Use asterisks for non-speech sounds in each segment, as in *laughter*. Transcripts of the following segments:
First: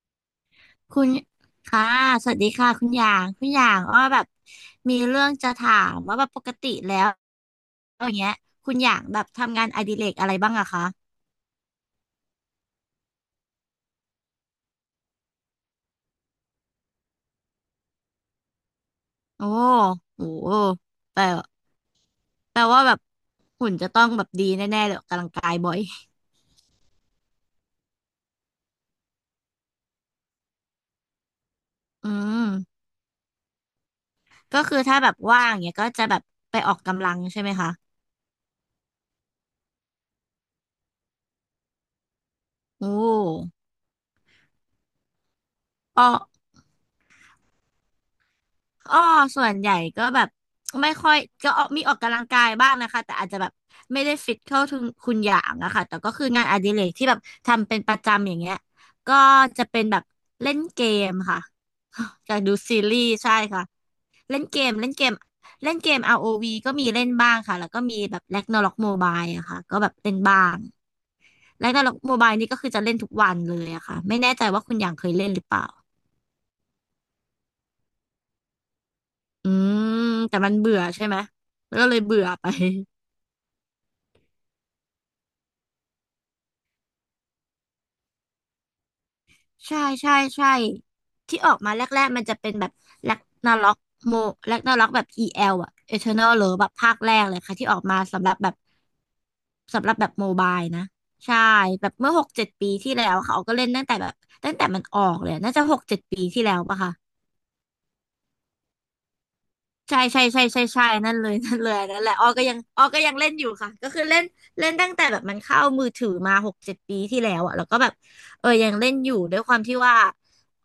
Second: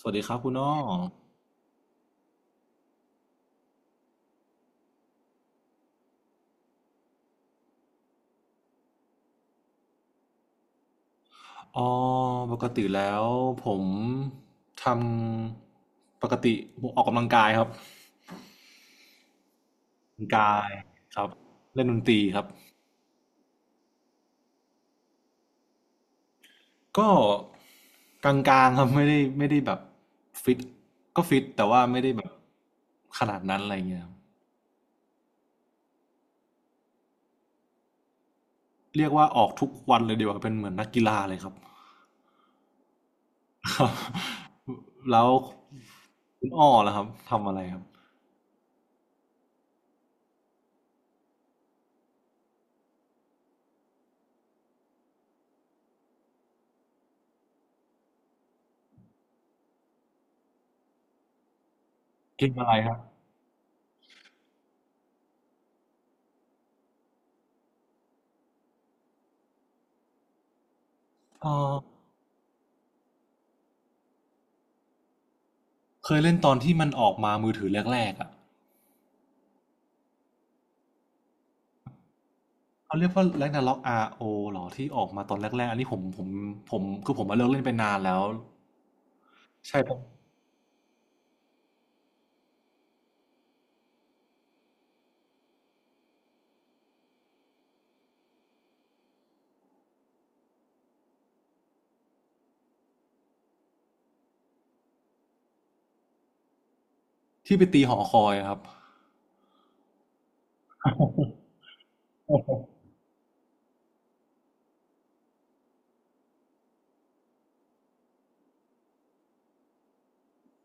สวัสดีครับคุณอ้อคุณค่ะสวัสดีค่ะคุณหยาง คุณหยางอ้อแบบมีเรื่องจะถามว่าแบบปกติแล้วอย่างเงี้ยคุณหยางแบบทำงานอดิเรกอะไรบ้างอะคะอ๋อปกติแล้วผมทปกติผมออกกำลังกายครับโอ้ออกกำโลังหกายคแปลรับเล่นดนตรีครับแปลว่าแบบหุ่นจะต้องแบบดีแน่ๆเลยออกกำลังกายบ่อย ก็กลางๆครับไม่ได้แบบฟิตก็ฟิตแต่ว่าไม่ *laughs* อืได้แบบมขนาดนั้นอะไรเงี้ยครับก็คือถ้าแบบว่างเงี้ยก็จะแบบไปออกกำลังใช่ไหมคะเรียกว่าออกทุกวันเลยดีกว่าเป็นเหมือนนักกีฬาเลยครับ โอ้ *laughs* ครับแล้วอ้อ คุณอ้อล่ะครับทำอะไรครับอ้อส่วนใหญ่ก็แบบไม่ค่อยก็ออกมีออกกำลังกายบ้างนะคะแต่อาจจะแบบไม่ได้ฟิตเข้าถึงคุณอย่างอะค่ะแต่ก็คืองานอดิเรกที่แบบทำเป็นประจำอย่างเงี้ยก็จะเป็นแบบเล่นเกมค่ะ *laughs* จะเกดูมอะไรซีครัรีบส์ใช่ค่ะเล่นเกมเล่นเกมเล่นเกม ROV ก็มีเล่นบ้างค่ะแล้วก็มีแบบ Ragnarok Mobile อะค่ะก็แบบเล่นบ้าง เออ Ragnarok Mobile นี่ก็คือจะเล่นทุกวันเลยอะค่ะไม่แน่ใจว่าคุณอย่างเคยเล่นหรือเปล่าเคยเล่นตอนที่มันออกมามือถือแรกๆอ่ะ อืมแต่มันเบื่อใช่ไหมก็เลยเบื่อไป เขาเรียกว่าแร็กนาร็อก r อเหรอที่ออกมาตอนแรกๆอันนี้ผมผมคือผมมาเลิกเล่นไปนานแล้วใช่ใช่ครับใช่ใช่ที่ออกมาแรกๆมันจะเป็นแบบแร็กนาร็อกโมแร็กนาร็อกแบบ EL อลอะ Eternal หรือแบบภาคแรกเลยค่ะที่ออกมาสำหรับแบบสำหรับแบบโมบายนะใช่แบบเมื่อหกเจ็ดปีที่แล้วค่ะเขาก็เล่นตั้งแต่แบบตั้งแต่มันออกเลยน่าจะหกเจ็ดปีที่แล้วปะคะ ที่ไปตีหอคอยอะครับ ใช่ใช่ใช่ใช่ใช่นั่นเลย *laughs* นั่นเลยนั่นแหละอ้อก็ยังอ้อ *laughs* ก็ยังเล่นอยู่ค่ะก็คือเล่นเล่นตั้งแต่แบบมันเข้ามือถือมาหกเจ็ดปีที่แล้วอะแล้วก็แบบเออยังเล่นอยู่ด้วยความที่ว่า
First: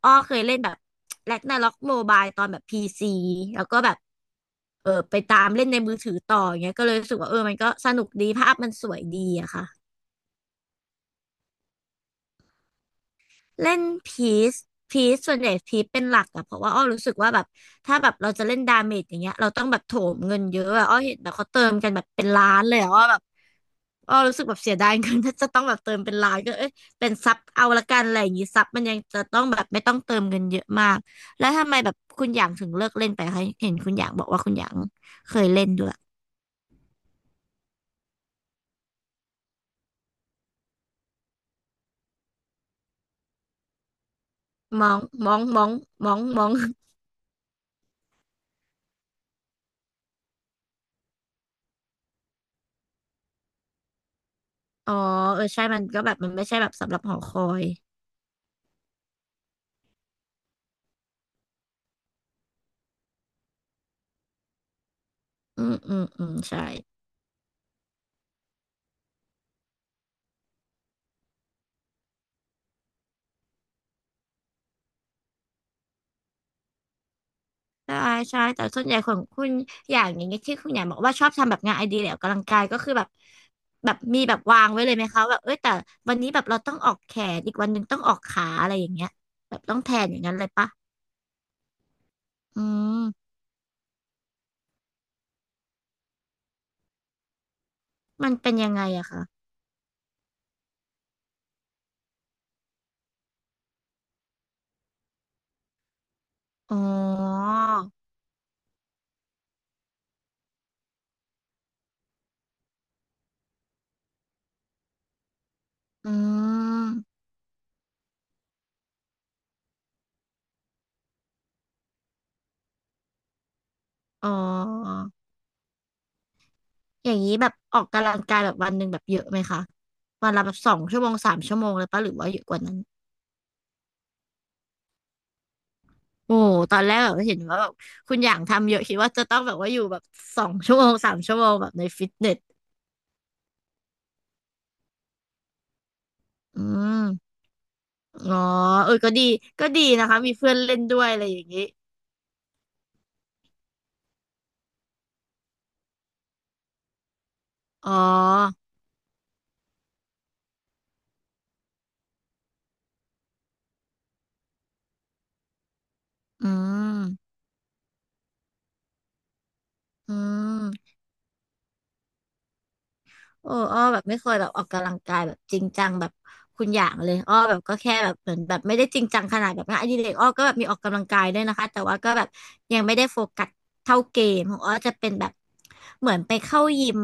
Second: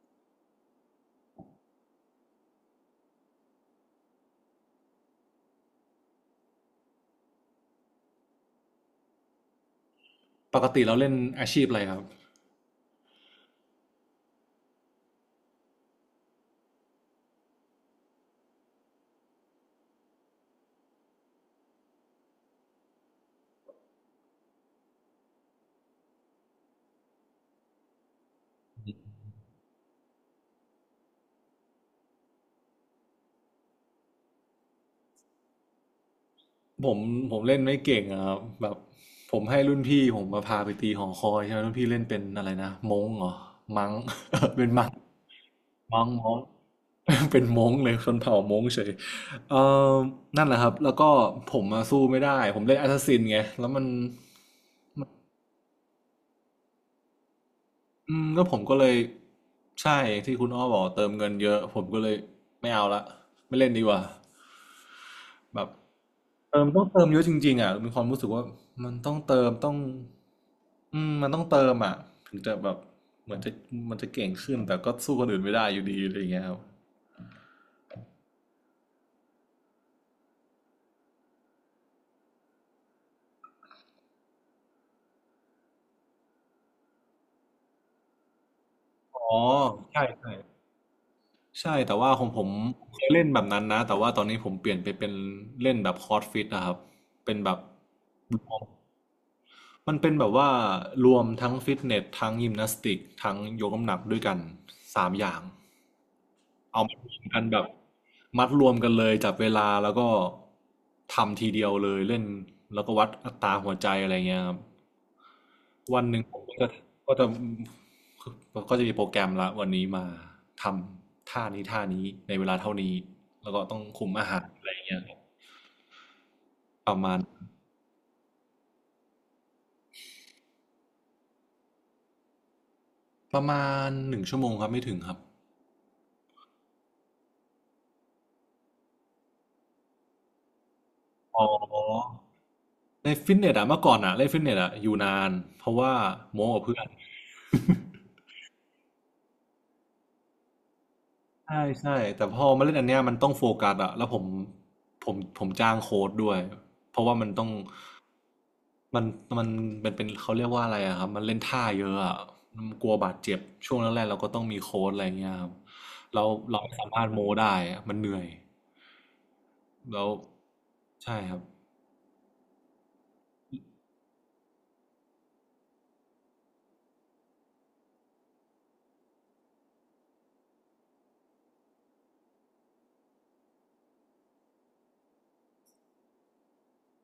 อ้อเคยเล่นแบบแร็กนาร็อกโมบายตอนแบบพีซีแล้วก็แบบเออไปตามเล่นในมือถือต่ออย่างเงี้ยก็เลยรู้สึกว่าเออมันก็สนุกดีภาพมันสวยดีอะค่ะ ปกติเราเล่นอาชีพอะไรครับเล่นพีซพีซส่วนใหญ่พีซเป็นหลักอะเพราะว่าอ้อรู้สึกว่าแบบถ้าแบบเราจะเล่นดาเมจอย่างเงี้ยเราต้องแบบโถมเงินเยอะอะอ้อเห็นแบบเขาเติมกันแบบเป็นล้านเลยอะอ้อแบบอ้อรู้สึกแบบเสียดายเงิน *laughs* ถ้าจะต้องแบบเติมเป็นล้านก็เอ้ยเป็นซับเอาละกันอะไรอย่างงี้ซับมันยังจะต้องแบบไม่ต้องเติมเงินเยอะมากแล้วทำไมแบบคุณหยางถึงเลิกเล่นไปคะเห็นคุณหยางบอกว่าคุณหยางเคยเล่นด้วยผมผมเล่นไม่เก่งอะครับแบบผมให้รุ่นพี่ผมมาพาไปตีหอคอยใช่ไหมรุ่นพี่เล่นเป็นอะไรนะม้งเหรอมังมองมองมองมัมงองม้ง มอง *laughs* เป็นม้งเลยคนเผ่าม้งเฉยเออนั่นแหละครับแล้วก็ผมมาสู้ไม่ได้ผมเล่นแอสซัสซินไงแล้วมัน อ๋อเออใช่มันก็แบบมันไม่ใช่แบบสำหรับหอคอยอืมก็ผมก็เลยใช่ที่คุณอ้อบอกเติมเงินเยอะผมก็เลยไม่เอาละไม่เล่นดีกว่าแบอืบมอืมอืมเติใช่ มต้องเติมเยอะจริงๆอ่ะมีความรู้สึกว่ามันต้องเติมต้องอืมมันต้องเติมอ่ะถึงจะแบบเหมือนจะมันจะเก่งขึ้นแต่ก็สู้คนอื่นไม่ได้อยู่ดีอะไรอย่างเงี้ยครับใช่ใช่แต่ส่วนใหญ่ของคุณอย่างอย่างเงี้ยที่คุณอย่างบอกว่าชอบทำแบบงานไอเดียหรือออกกำลังกายก็คือแบบแบบมีแบบวางไว้เลยไหมคะแบบเอ้ยแต่วันนี้แบบเราต้องออกแขนอีกวันหนึ่งต้องออกขาอะไรอย่างเงี้ยอ๋อแบบต้องแทใช่นอย่างใช่นั้นเลยปะใช่แต่ว่าของผมอืเคยเล่นมแบบนั้นนะแต่ว่าตอนนี้ผมเปลี่ยนไปเป็นเล่นแบบคอร์สฟิตนะครับเป็นแบบ มันเป็นยังไงอะคะมันเป็นแบบว่ารวมทั้งฟิตเนสทั้งยิมนาสติกทั้งยกน้ำหนักด้วยกันสามอย่างอ๋อเอามารวมกันแบบมัดรวมกันเลยจับเวลาแล้วก็ทำทีเดียวเลยเล่นแล้วก็วัดอัตราหัวใจอะไรเงี้ยครับวันหอืนึ่งผมก็จะก็มจะก็จะมีโปรแกรมละวันนี้มาทท่านี้ท่านี้ในเวลาเท่านี้แล้วก็ต้องคุมอาอ๋อหารอะไรเงี้ยครับประอมาย่าณงนี้แบบออกกำลังกายแบบวันหนึ่งแบบเยอะไหมคะวันละแบบสองชั่วโมงสามชั่วโมงเลยปะหรือว่าเยอะกว่านั้น ประมาณหนึ่งชั่วโมงครับไม่ถึงครับโอ้ตอนแรกแบบเห็นว่าแบบคุณอย่างทำเยอะคิดว่าจะต้องแบบว่าอยู่แบบสองชั่วโมงสามชั่วอ๋อ โมงแบบในฟิตเนส ในฟิตเนสอะเมื่อก่อนอะเล่นฟิตเนสอะอยู่นานเพราะว่าโม้กับอืเพื่อน ม *laughs* อ๋อ เออ ก็ดี ก็ดีนะคะ มีเพื่อนเล่นด้วยอะไรอย่างนี้ ใช่ใช่แต่พอมาเล่นอันเนี้ยมันต้องโฟกัสอะแล้วผมผมจ้างโค้ดด้วยเพราะว่ามันต้องอ๋อ มันมันมันเป็นเขาเรียกว่าอะไรอะครับมันเล่นท่าเยอะอะมันกลัวบาดเจ็บช่วงแรกๆเราก็ต้องมีโค้ดอะไรเงี้ยครับเราอืเราไม่สามารถโม้ม ได้อะมันเหนื่อยแล้วอืม ใช่ครับโอ้อ้อแบบไม่เคยแบบออกกำลังกายแบบจริงจังแบบคุณอย่างเลยอ้อแบบก็แค่แบบเหมือนแบบไม่ได้จริงจังขนาดแบบงานอดิเรกอ้อก็แบบมีออกกำลังกายด้วยนะคะ แต่ว่าก็แบบยังไม่ได้โฟกัสเท่าเกมของอ้อจะเป็นแบบเหมือนไปเข้ายิม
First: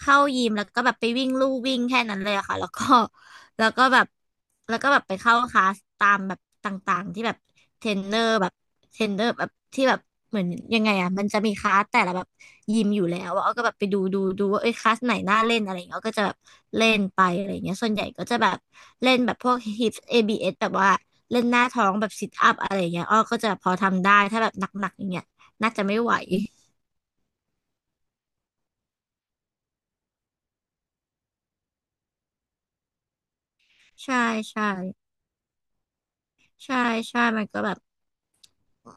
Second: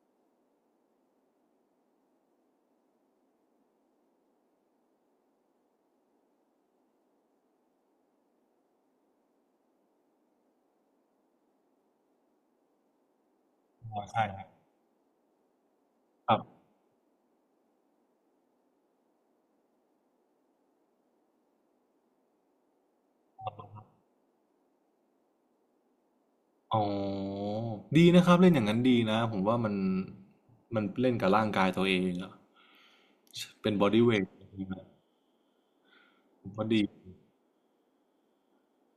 เข้ายิมแล้วก็แบบไปวิ่งลู่วิ่งแค่นั้นเลยอะค่ะแล้วก็ แล้วก็แบบแล้วก็แบบไปเข้าคลาสตามแบบต่างๆที่แบบเทรนเนอร์แบบเทรนเนอร์แบบที่แบบเหมือนยังไงอ่ะมันจะมีคลาสแต่ละแบบยิมอยู่แล้วอะอ้อก็แบบไปอ๋ดูอดูใช่คดูรับว่าเอ้ยคลาสไหนน่าเล่นอะไรอย่างเงี้ยอ้อก็จะคแบรับบเล่นไปอะไรอย่างเงี้ยส่วนใหญ่ก็จะแบบเล่นแบบพวก hips ABS แบบว่าเล่นหน้าท้องแบบ sit up อะไรอย่างเงี้ยอ้อก็จะพอทำได้ถ้าแบบหนักๆอย่างเงี้ยน่าจะไม่ไหวอ๋อดีนะครับเล่นอย่างนั้นดีนะผมว่ามันมันเล่นกับร่างกายตัวเองอะ เป็นบอดี้เวใช่ทใช่ก็ใช่ดีใช่มันก็แบบ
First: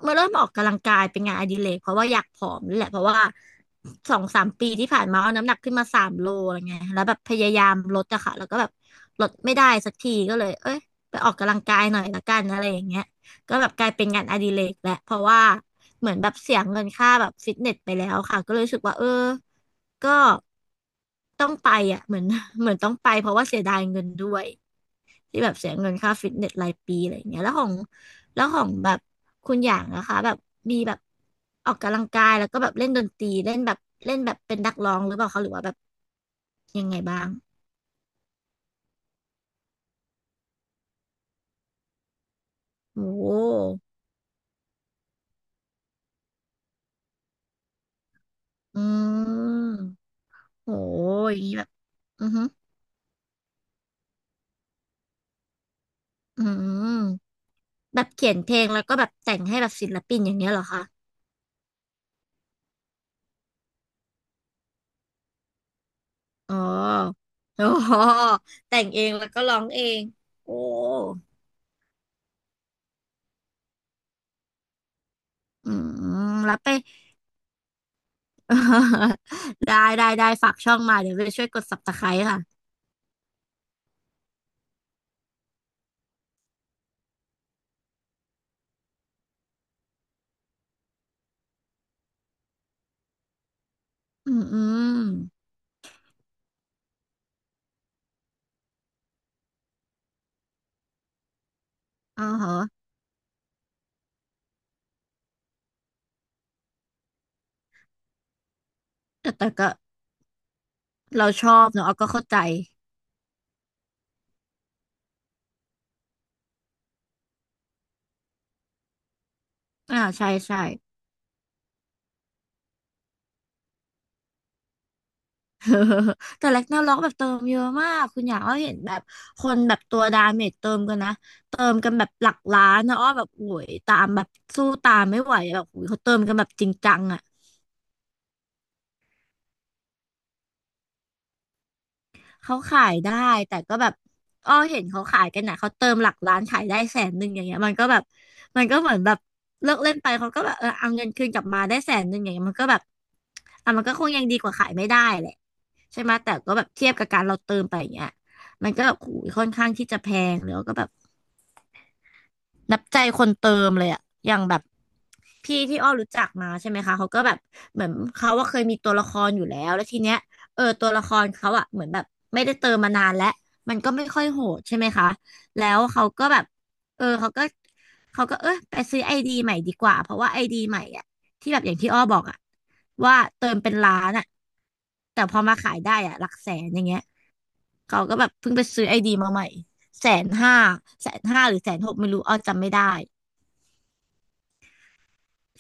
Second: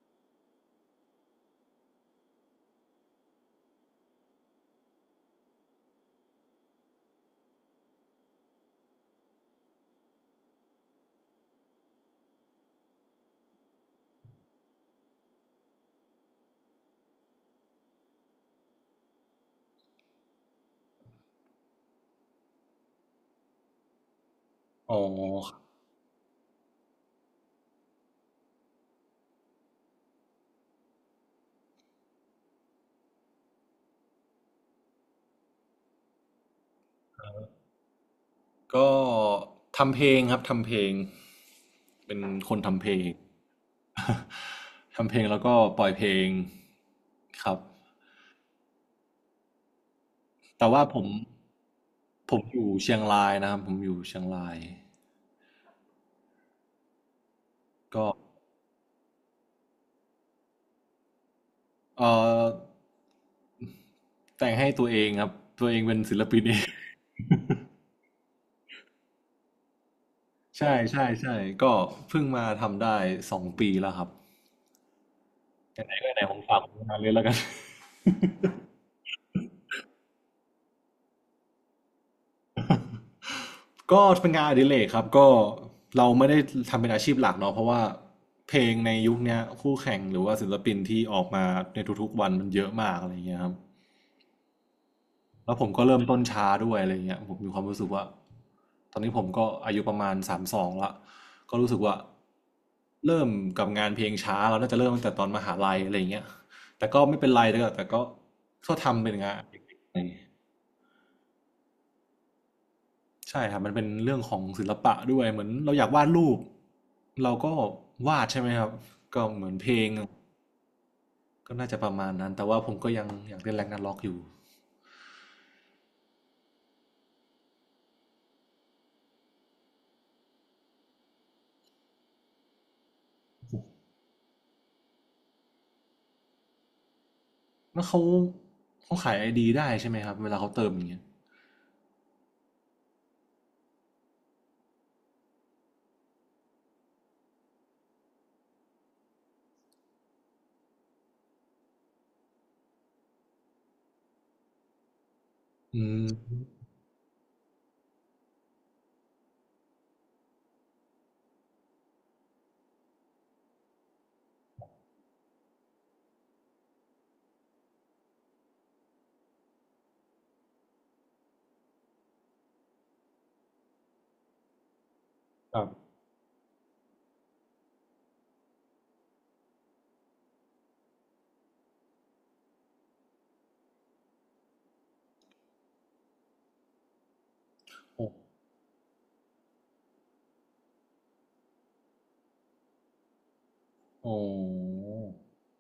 เมาเริ่มออกกำลังกายเป็นงานอดิเรกเพราะว่าอยากผอมนี่แหละเพราะว่าสองสามปีที่ผ่านมาเอาน้ำหนักขึ้นมาสามโลอะไรเงี้ยแล้วแบบพยายามลดอะค่ะแล้วก็แบบลดไม่ได้สักทีก็เลยเอ้ยไปออกกำลังกายหน่อยละกันอะไรอย่างเงี้ยก็แบบกลายเป็นงานอดิเรกแหละเพราะว่าเหมือนแบบเสียเงินค่าแบบฟิตเนสไปแล้วค่ะก็เลยรู้สึกว่าเออก็ต้องไปอะเหมือนต้องไปเพราะว่าเสียดายเงินด้วย อ๋อที่แบบเสียเงินค่าฟิตเนสรายปีอะไรอย่างเงี้ยแล้วของแบบคุณอย่างนะคะแบบมีแบบออกกำลังกายแล้วก็แบบเล่นดนตรีเล่นแบบเป็นนักร้องหรือเปล่าคะหรือว่าแบบยังไงบ้างก็ทำเพลงครับทำเพลงเป็นคนทำเพลโอ้ง โห *laughs* ทำเพลงแล้วก็ปล่อยเพลงครับอืมแต่โหว่าผมอย่างนี้แบบอือผฮึมอยู่เชียงรายนะครับผมอยู่เชียงรายอืมแบก็บเขียนเพลงแล้วก็แบบแต่งให้แบบศิลปินอย่างเงี้ยเหรอคะเอ่อแต่งให้ตัวเองครับตัวเองเป็นศิลปินเออ๋อง โอ้โหแต่งเองแล้วก็ร้องเองโอ้ *laughs* ใช่ใช่ใช่ก็เพิ่งมาทำได้สองปีแล้วครับอืมไหนๆก็ไหนผมแล้ฝาวกผไป ลงานเลยแล้วกัน *laughs* ได้ได้ได้ฝากช่องมาเดี๋ยวไปช่วยกดซับสไคร b ์ค่ะก็เป็นงานอดิเรกครับก็เราไม่ได้ทำเป็นอาชีพหลักเนาะเพราะว่าเพลงในยุคเนี้ยคู่แข่งหรือว่าศิลปินที่ออกมาในทุกๆวันมันเยอะมากอะไรเงี้ยครับอืมอืมแล้วผมก็เริ่มต้นช้าด้วยอะไรเงี้ยผมมีความรู้สึกว่าตอนนี้ผมก็อายุประมาณสามสองละก็รู้สึกว่าอ๋อเหรอเริ่มกับงานเพลงช้าเราน่าจะเริ่มตั้งแต่ตอนมหาลัยอะไรเงี้ยแต่ก็ไม่เป็นไรแต่ก็ก็ทำเป็นงาแต่นอแต่ดิก็เรก เราชอบเนอะเอาก็เข้าใจใช่ครับมันเป็นเรื่องของศิลปะด้วยเหมือนเราอยากวาดรูปเราก็วาดใช่ไหมครับก็เหมือนเพลงอ่าใช่ใช่ ก็น่าจะประมาณนั้นแต่ว่าผมก็ยังอยากเล่นแร็กนาร็อกอยู่ *laughs* แต่แรกนาล็อกแบบเติมเยอะมากคุณอยากอ้อเห็นแบบคนแบบตัวดาเมจเติมกันนะ เติมกันแบบหลักล้านนะอ้อแบบโอ้ยตามแบบสู้ตามไม่ไหวแบบโอ้ยเขาเติมกันแบบจริงจังอะ แล้วเขาขายไอดีได้ใช่ไหมครับเวลาเขาเติมอย่างเงี้ยเขาขายได้แต่ก็แบบอ้อเห็นเขาขายกันนะเขาเติมหลักล้านขายได้แสนหนึ่งอย่างเงี้ยมันก็แบบมันก็เหมือนแบบเลิกเล่นไปเขาก็แบบเออเอาเงินคืนกลับมาได้แสนหนึ่งอย่างเงี้ยมันก็แบบอ่ะมันก็คงยังดีกว่าขายไม่ได้แหละอืใช่มไหมแต่ก็แบบเทียบกับการเราเติมไปอย่างเงี้ยมันก็แบบโอ้ยค่อนข้างที่จะแพงแล้วก็แบบนับใจคนเติมเลยอะอย่างแบบ พี่ที่อ้อรู้จักมาใช่ไหมคะเขาก็แบบเหมือนเขาว่าเคยมีตัวละครอยู่แล้วแล้วทีเนี้ยเออตัวละครเขาอะเหมือนแบบไม่ได้เติมมานานแล้วมันก็ไม่ค่อยโหดใช่ไหมคะครัแล้บวเขาก็แบบเออเขาก็เออไปซื้อไอดีใหม่ดีกว่าเพราะว่าไอดีใหม่อะที่แบบอย่างที่อ้อบอกอะว่าเติมเป็นล้านอะแต่พอมาขายได้อะหลักแสนอย่างเงี้ยเขาโอ้ก็แบบเพิ่งไปซื้อไอดีมาใหม่แสนห้าหรือแสนหกไม่รู้อ้อจำไม่ได้ โอ้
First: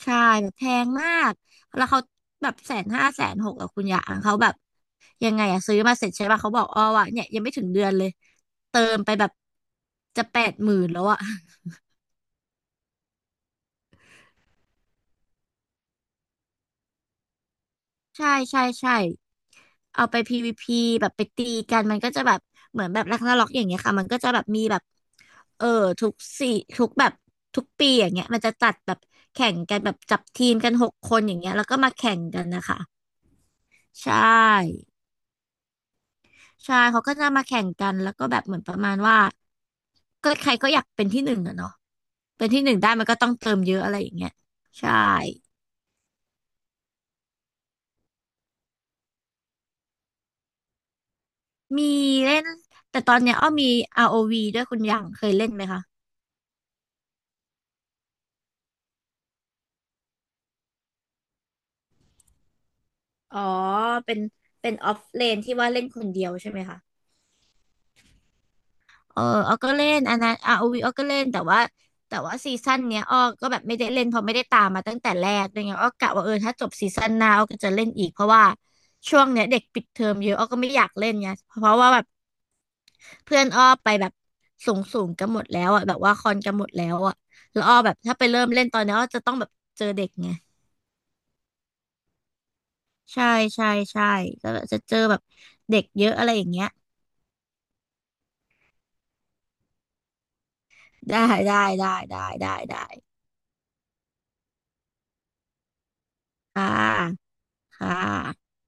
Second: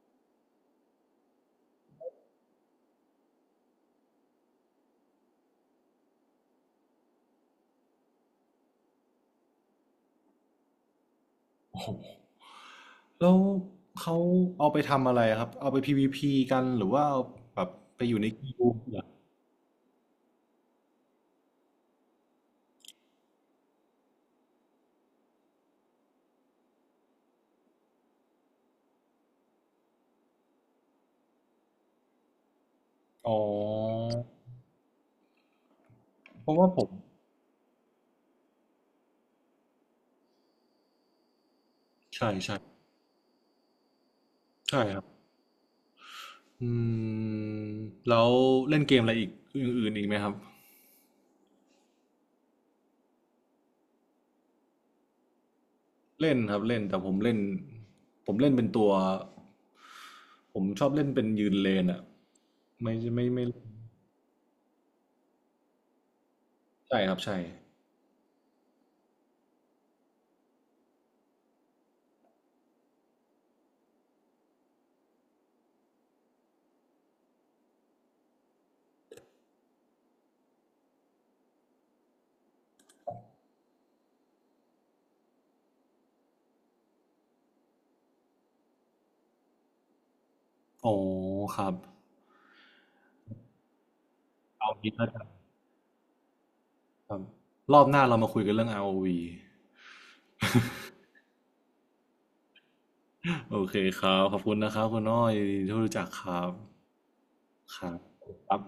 ใช่แบบแพงมากแล้วเขาแบบแสนห้าแสนหกอะคุณยางเขาแบบยังไงอะซื้อมาเสร็จใช่ป่ะเขาบอกอ๋อวะเนี่ยยังไม่ถึงเดือนเลยเติมไปแบบจะแปดหมื่นแล้วอะ โหแล้วเขาเอาไปทำอะไรครับเอาไป PVP กันหรือว่าเอาแบบไปอ *laughs* ยู่ในใช่กิใช่ลด์เหใช่รอเอาไป PVP แบบไปตีกันมันก็จะแบบเหมือนแบบรักนาร็อกอย่างเงี้ยค่ะมันก็จะแบบมีแบบเออทุกสี่ทุกแบบทุกปีอย่างเงี้ยมันจะจัดแบบแข่งกันแบบจับทีมกันหกคนอย่างเงี้ยแล้วก็มาแข่งกันนะคะอ๋ใชอ่ เพราะว่าผใช่ มเขาก็จะมาแข่งกัน แล้วก็แบบเหมือนประมาณว่าก็ใครก็อยากเป็นที่หนึ่งอะเนาะใช่เป็นใช่ที่หนึ่งได้มันก็ต้องเติมเยอะอะไรอย่างเงี้ยใช่ใช่ ครับ อืมแล้วเล่นเกมอะไรอีกอื่นๆอีกไหมครับมีเล่น แต่ตอนเนี้ยอ้อมี ROV ด้วยคุณหยางเคยเล่นไหมคะ เล่นครับเล่นแต่ผมเล่นเป็นตัวผมชอบเล่นเป็นยืนเลนอ่ะไม่ไม่อ๋อ ไม่เป็นออฟเลนที่ว่าเล่นคนเดียวใช่ไหมคะ ใช่ครับใช่เอออ้อก็เล่นอันนั้น ROVอ้อก็เล่นแต่ว่าซีซั่นเนี้ยอ้อก็แบบไม่ได้เล่นเพราะไม่ได้ตามมาตั้งแต่แรกด้วยไงอ้อกะว่าเออถ้าจบซีซั่นหน้าอ้อก็จะเล่นอีกเพราะว่าช่วงเนี้ยเด็กปิดเทอมเยอะอ้อก็ไม่อยากเล่นไงเพราะว่าแบบเพื่อนอ้อไปแบบสูงสูงกันหมดแล้วอ่ะแบบว่าคอนกันหมดแล้วอ่ะแล้วอ้อแบบถ้าไปเริ่มเล่นตอนเนี้ยอ้อจะต้องแบบเจอเด็กไงโอ้ครับใช่ใช่ใช่ก็แบบเอาจะงี้เจอแล้วแบกับนเด็กเยอะอะไรอย่างเงี้ยครับรอบหน้าเรามาคุยกันเรื่อง r วีได้ได้ได้ได้ได้ได้โอเคครับขอบคุณนะครับคุณน้อยที่รู้จักครับค่ะครัค่ะบครับ